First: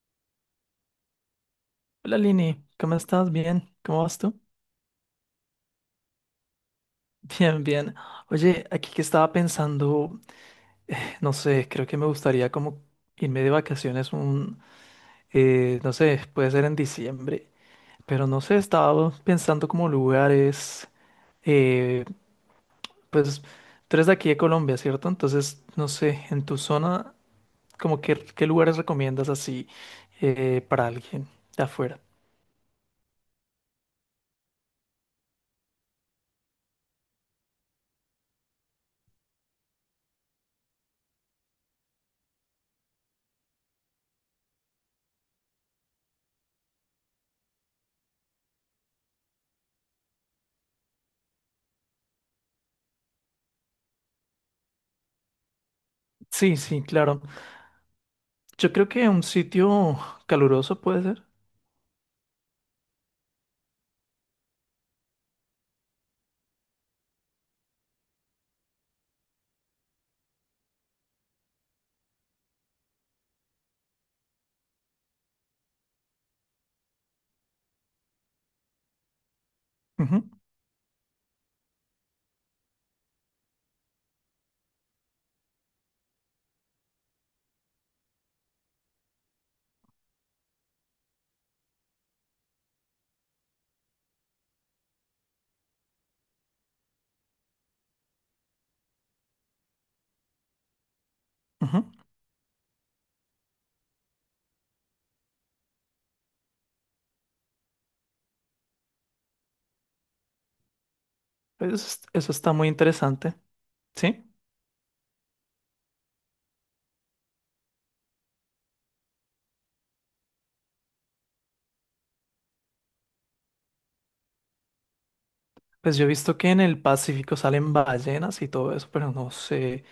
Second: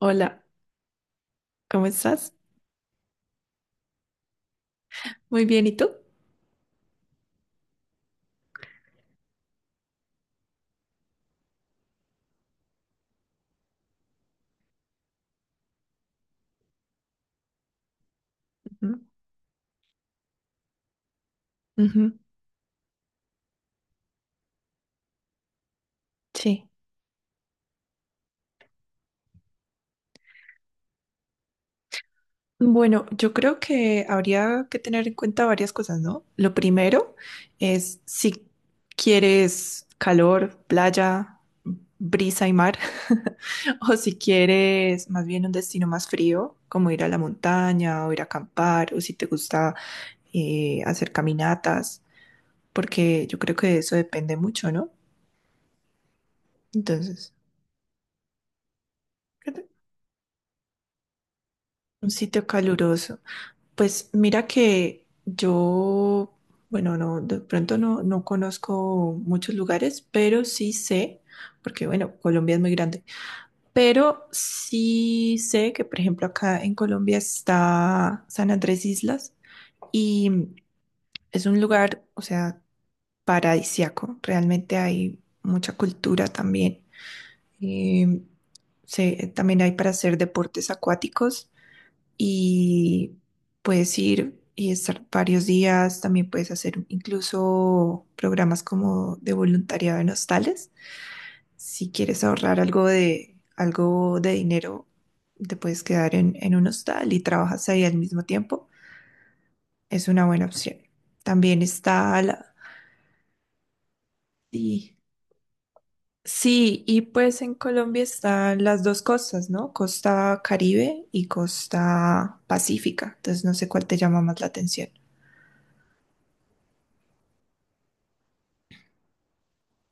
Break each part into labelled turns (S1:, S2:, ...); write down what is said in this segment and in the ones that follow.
S1: Hola, ¿cómo
S2: Hola
S1: estás?
S2: Lini, ¿cómo estás? Bien, ¿cómo vas tú?
S1: Muy bien, ¿y tú?
S2: Bien. Oye, aquí que estaba pensando, no sé, creo que me gustaría como irme de vacaciones un, no sé, puede ser en diciembre, pero no sé, estaba pensando como lugares,
S1: Ujú, ujú.
S2: eh, pues tú eres de aquí de Colombia, ¿cierto? Entonces, no sé, en tu
S1: Sí.
S2: zona, como que, ¿qué lugares recomiendas así para alguien de afuera?
S1: Bueno, yo creo que habría que tener en cuenta varias cosas, ¿no? Lo primero es si quieres calor, playa, brisa y mar, o si quieres más bien un destino más frío, como ir a la montaña o ir a acampar, o si te gusta hacer caminatas, porque yo creo que eso depende mucho, ¿no?
S2: Sí, sí, claro.
S1: Entonces,
S2: Yo creo que un sitio caluroso puede ser.
S1: un sitio caluroso. Pues mira que yo, bueno, no, de pronto no conozco muchos lugares, pero sí sé, porque bueno, Colombia es muy grande, pero sí sé que, por ejemplo, acá en Colombia está San Andrés Islas
S2: Ujú,
S1: y es un lugar, o sea, paradisíaco. Realmente hay mucha cultura también. Em, también hay para hacer deportes acuáticos y puedes ir y estar varios días. También puedes hacer incluso programas como de voluntariado en hostales.
S2: ujú.
S1: Si quieres ahorrar algo de dinero, te puedes quedar en un hostal y trabajas ahí al mismo tiempo. Es una buena opción. También
S2: Pues,
S1: está
S2: eso está
S1: la...
S2: muy interesante, ¿sí?
S1: Sí, sí, y pues en Colombia están las dos costas, ¿no? Costa Caribe y costa Pacífica. Entonces no sé cuál te llama más la atención.
S2: Pues yo he visto que en el Pacífico salen ballenas y todo eso, pero no sé,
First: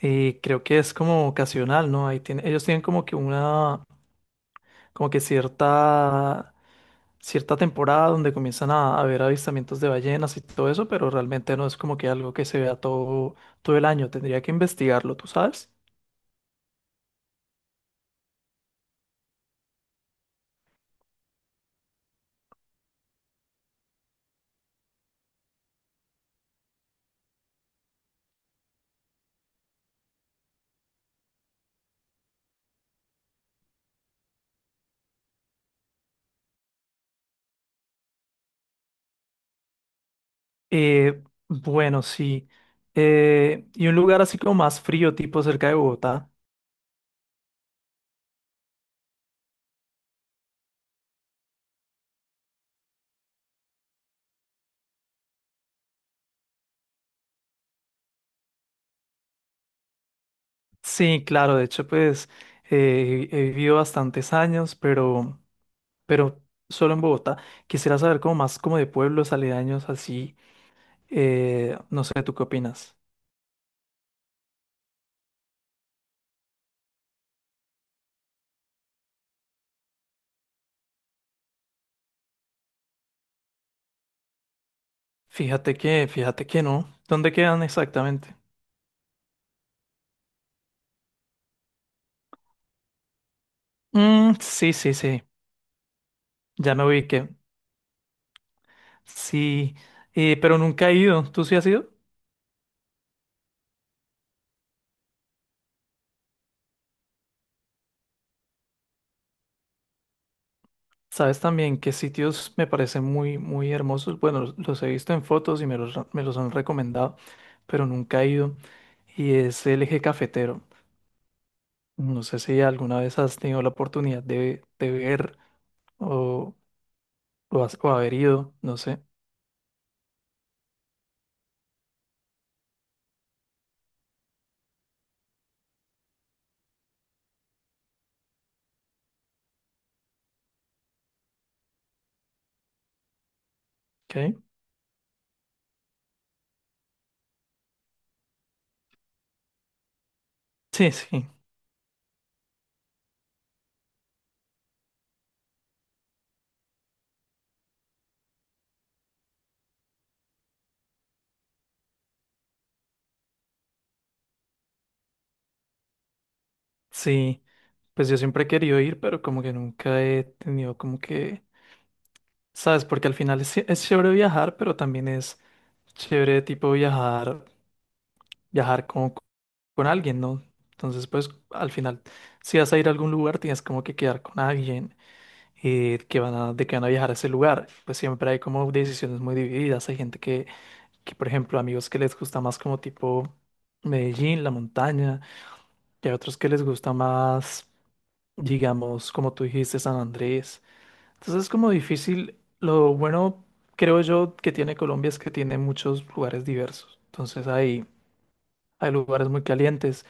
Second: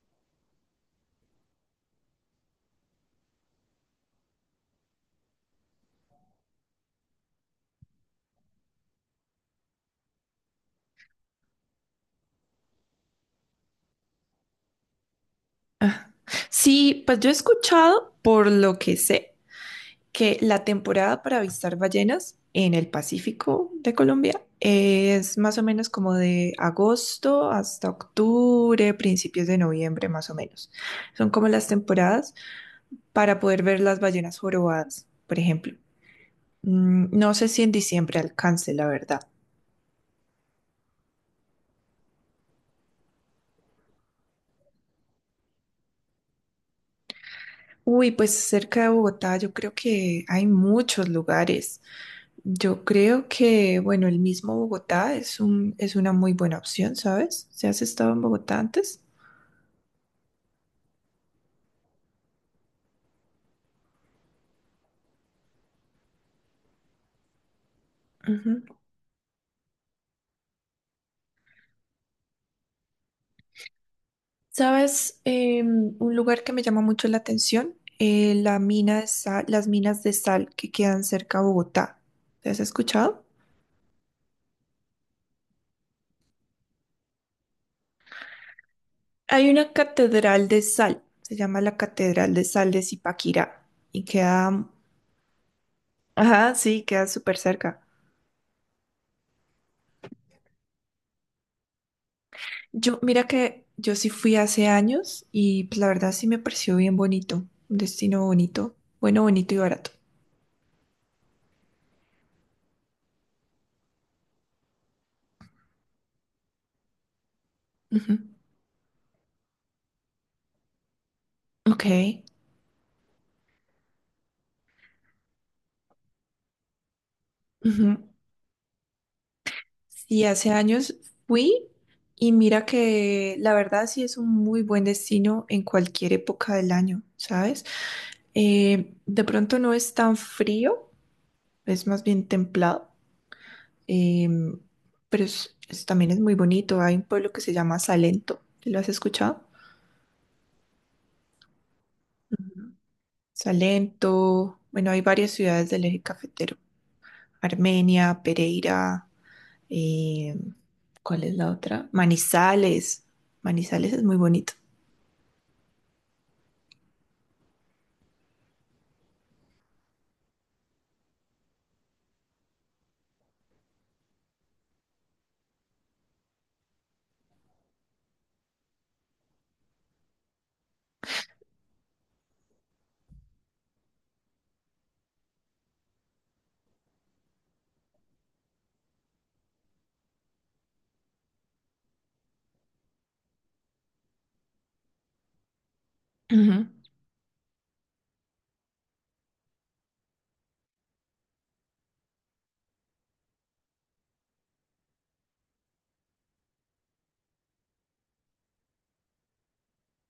S2: creo que es como ocasional, ¿no? Ahí tiene, ellos tienen como que una, como que cierta, cierta temporada donde comienzan a haber avistamientos de ballenas y todo eso, pero realmente no es como que algo que se vea todo el año. Tendría que investigarlo, ¿tú sabes?
S1: Sí, pues yo he escuchado, por lo que sé, que la temporada para avistar ballenas en el Pacífico de Colombia es más o menos como de agosto hasta octubre, principios de noviembre, más o menos. Son como las temporadas para poder ver las ballenas jorobadas, por ejemplo. Mm, no sé si en diciembre alcance, la verdad.
S2: Eh, bueno, sí. Y un lugar así como más frío, tipo cerca de Bogotá.
S1: Uy, pues cerca de Bogotá yo creo que hay muchos lugares. Yo creo que, bueno, el mismo Bogotá es una muy buena opción, ¿sabes? ¿Si has estado en Bogotá antes?
S2: Sí, claro, de hecho, pues he vivido bastantes años, pero solo en Bogotá. Quisiera saber como más
S1: Ujú.
S2: como de pueblos aledaños así. No sé, ¿tú qué opinas?
S1: ¿Sabes? Un lugar que me llama mucho la atención, la las minas de sal que quedan cerca a Bogotá. ¿Te has escuchado?
S2: Fíjate que no. ¿Dónde quedan exactamente?
S1: Hay una catedral de sal, se llama la Catedral de Sal de Zipaquirá y
S2: Mm,
S1: queda,
S2: sí, sí, sí.
S1: ajá,
S2: Ya
S1: sí,
S2: me
S1: queda
S2: ubiqué.
S1: súper cerca.
S2: Sí, pero nunca he ido. ¿Tú sí has ido?
S1: Yo, mira que yo sí fui hace años y pues, la verdad sí me pareció bien bonito. Un destino bonito, bueno, bonito y barato.
S2: Sabes también qué sitios me parecen muy, muy hermosos. Bueno, los he visto en fotos y me los han recomendado, pero
S1: Ujú.
S2: nunca he ido. Y es el eje cafetero.
S1: Ok.
S2: No sé si alguna vez has tenido la oportunidad de ver. o, o
S1: Ujú.
S2: haber ido, no sé.
S1: Sí, hace años fui y mira que la verdad sí es un muy buen destino en cualquier época del año, ¿sabes? De pronto no es tan frío, es más bien templado,
S2: ¿Ok?
S1: em, pero también es muy bonito. Hay un pueblo que se llama Salento. ¿Lo has escuchado?
S2: Sí, sí,
S1: Ujú. Salento, bueno, hay varias ciudades del eje cafetero. Armenia, Pereira, eh, ¿cuál es la otra? Manizales. Manizales es muy bonito.
S2: sí. Pues yo siempre he querido ir, pero como que nunca he tenido como que, ¿sabes? Porque al final es, sí, es chévere viajar, pero también es chévere tipo viajar, viajar con alguien, ¿no? Entonces, pues al final, si vas a ir a algún lugar, tienes como que quedar con alguien que van a viajar a ese lugar. Pues siempre hay como decisiones muy divididas. Hay gente que, por ejemplo, amigos que les gusta más como tipo Medellín, la montaña. Y hay otros que les
S1: Ujú.
S2: gusta más, digamos, como tú dijiste, San Andrés. Entonces es como difícil. Lo bueno, creo yo, que tiene Colombia es que tiene muchos lugares diversos. Entonces hay lugares muy calientes,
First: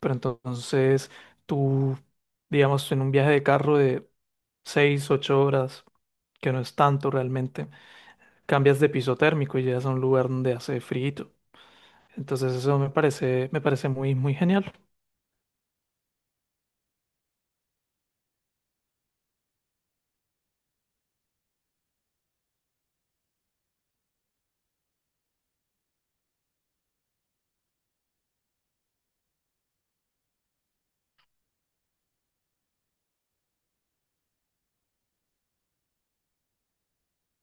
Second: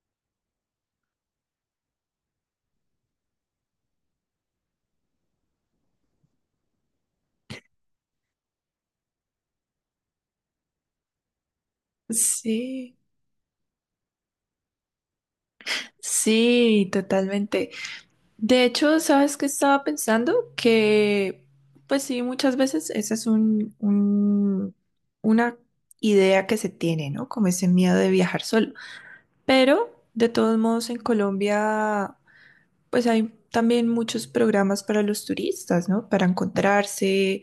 S2: pero entonces tú, digamos, en un viaje de carro de 6 8 horas, que no es tanto realmente, cambias de piso térmico y llegas a un lugar donde hace frío. Entonces eso
S1: Sí,
S2: me parece muy, muy genial.
S1: sí, totalmente. De hecho, ¿sabes qué estaba pensando? Que, pues sí, muchas veces esa una idea que se tiene, ¿no? Como ese miedo de viajar solo. Pero, de todos modos, en Colombia pues hay también muchos programas para los turistas, ¿no? Para encontrarse,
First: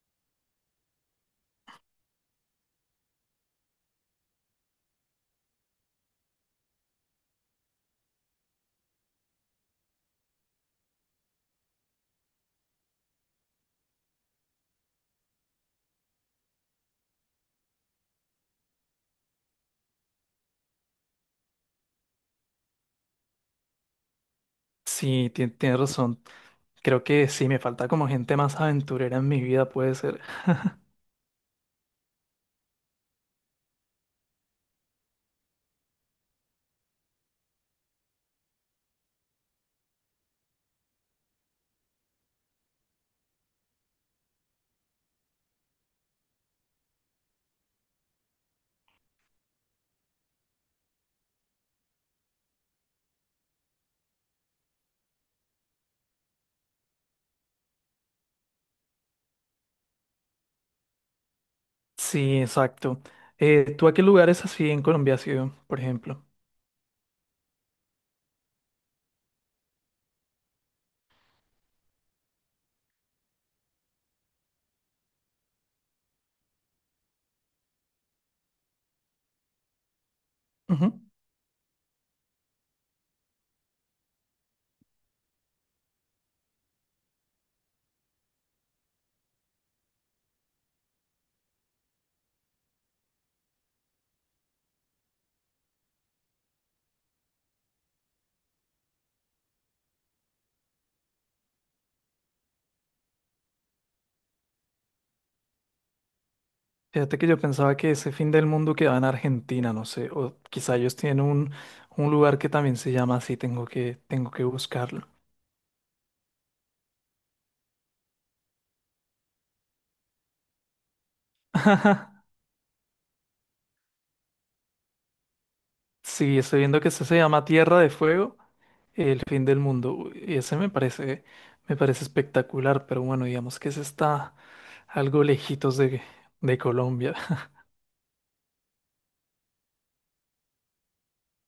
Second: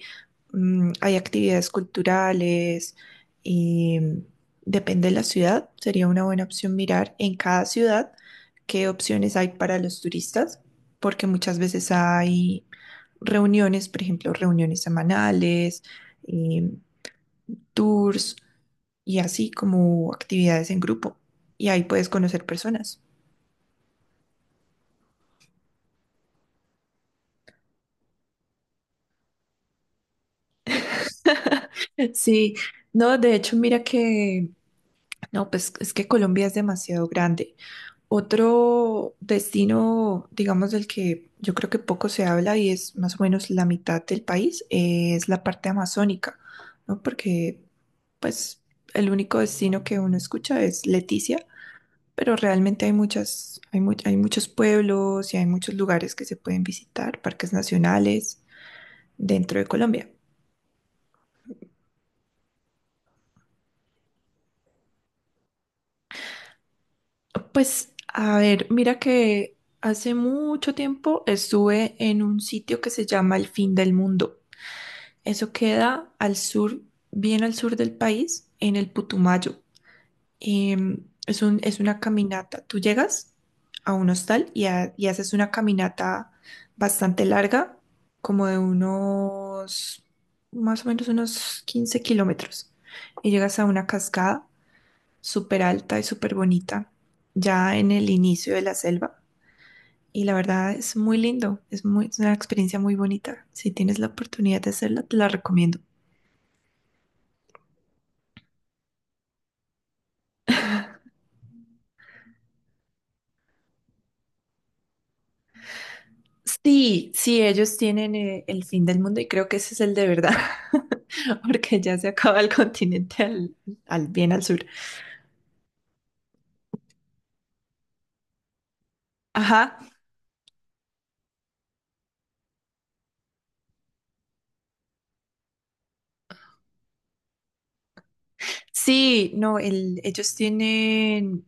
S1: mm, hay actividades culturales y mm, depende de la ciudad, sería una buena opción mirar en cada ciudad qué opciones hay para los turistas, porque muchas veces hay reuniones, por ejemplo, reuniones semanales, eh, tours y así como actividades en grupo, y ahí puedes conocer personas.
S2: Sí, tienes razón. Creo que sí, me falta como gente más aventurera en mi vida, puede ser.
S1: Sí, no, de hecho, mira que no, pues es que Colombia es demasiado grande. Otro destino, digamos, del que yo creo que poco se habla y es más o menos la mitad del país, es la parte amazónica, ¿no? Porque, pues, el único destino que uno escucha es Leticia, pero realmente hay hay muchos pueblos y hay muchos lugares que se pueden visitar, parques nacionales dentro de Colombia.
S2: Sí, exacto. ¿Tú a qué lugares así en Colombia has ido, por ejemplo?
S1: Pues, a ver, mira que hace mucho tiempo estuve en un sitio que se llama El Fin del Mundo. Eso queda al sur, bien al sur del país, en el Putumayo.
S2: Ujú.
S1: Em, es una caminata. Tú llegas a un hostal y haces una caminata bastante larga, como de unos, más o menos unos 15 kilómetros. Y llegas a una cascada súper alta y súper bonita, ya en el inicio de la selva. Y la verdad es muy lindo, es muy, es una experiencia muy bonita. Si tienes la oportunidad de hacerla, te la recomiendo.
S2: Fíjate que yo pensaba que ese fin del mundo quedaba en Argentina, no sé, o quizá ellos tienen un lugar que también se llama así, tengo que buscarlo.
S1: Sí, sí, ellos tienen el fin del mundo y creo que ese es el de verdad, porque ya se acaba el continente bien al sur.
S2: Sí, estoy viendo que ese se llama Tierra de Fuego, el fin del
S1: Ajá,
S2: mundo, uy, y me parece espectacular, pero bueno, digamos que ese está algo lejitos de Colombia.
S1: sí, no, ellos tienen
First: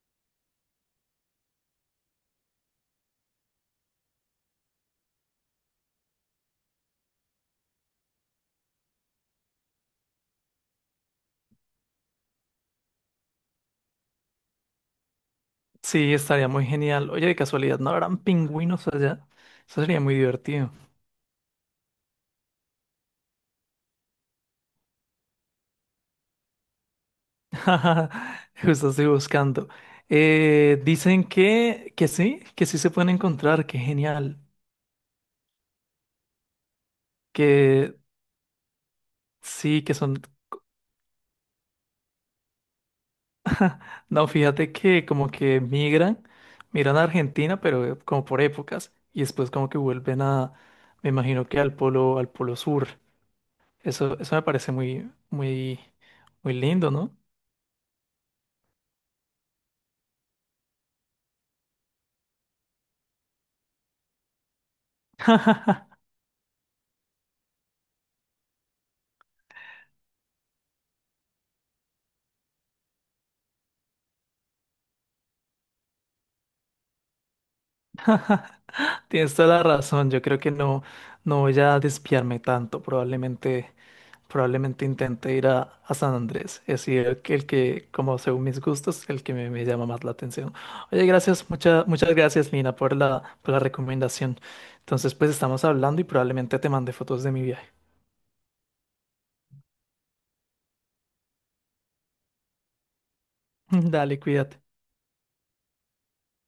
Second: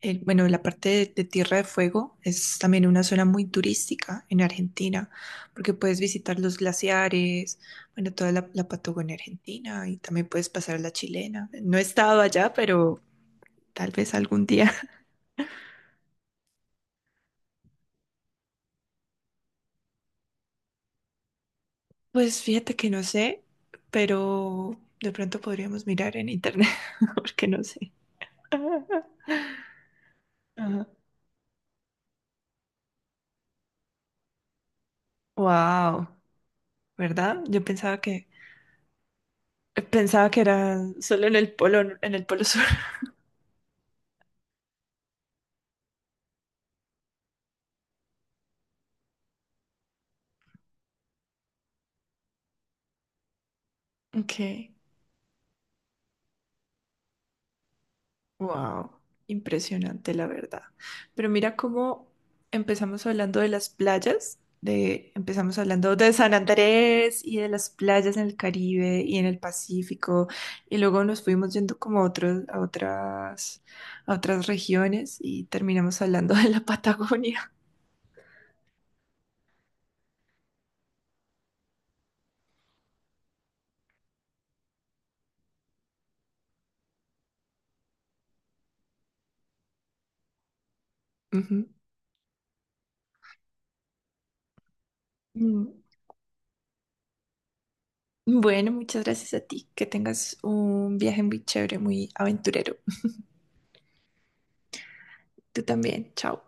S1: bueno, la parte de Tierra de Fuego es también una zona muy turística en Argentina, porque puedes visitar los glaciares, bueno, toda la Patagonia Argentina y también puedes pasar a la chilena. No he estado allá, pero tal vez algún día.
S2: Sí, estaría muy genial. Oye, de casualidad, ¿no habrán pingüinos allá? Eso sería muy divertido.
S1: Pues fíjate que no sé, pero de pronto podríamos mirar en internet, porque no sé.
S2: Justo estoy buscando. Dicen que sí se pueden encontrar, qué genial.
S1: Wow, ¿verdad? Yo
S2: Que sí, que son...
S1: pensaba que era solo en el polo sur.
S2: No, fíjate que como que migran, migran a Argentina, pero como por épocas, y después como que vuelven me imagino que al polo sur. Eso me
S1: Ok.
S2: parece muy, muy, muy lindo, ¿no?
S1: Wow, impresionante la verdad. Pero mira cómo empezamos hablando de las playas, de empezamos hablando de San Andrés y de las playas en el Caribe y en el Pacífico y luego nos fuimos yendo como a otras regiones y terminamos hablando de la Patagonia.
S2: Tienes toda la razón, yo creo que no voy a despiarme tanto, probablemente, probablemente intente ir a San Andrés, es decir, como según mis gustos, el que me llama más la atención. Oye, gracias,
S1: Ujú.
S2: muchas muchas gracias, Lina, por por la recomendación. Entonces, pues estamos
S1: Mm.
S2: hablando y probablemente te mande fotos de mi viaje.
S1: Bueno, muchas gracias a ti. Que tengas un viaje muy chévere, muy aventurero.
S2: Dale, cuídate.
S1: Tú también. Chao.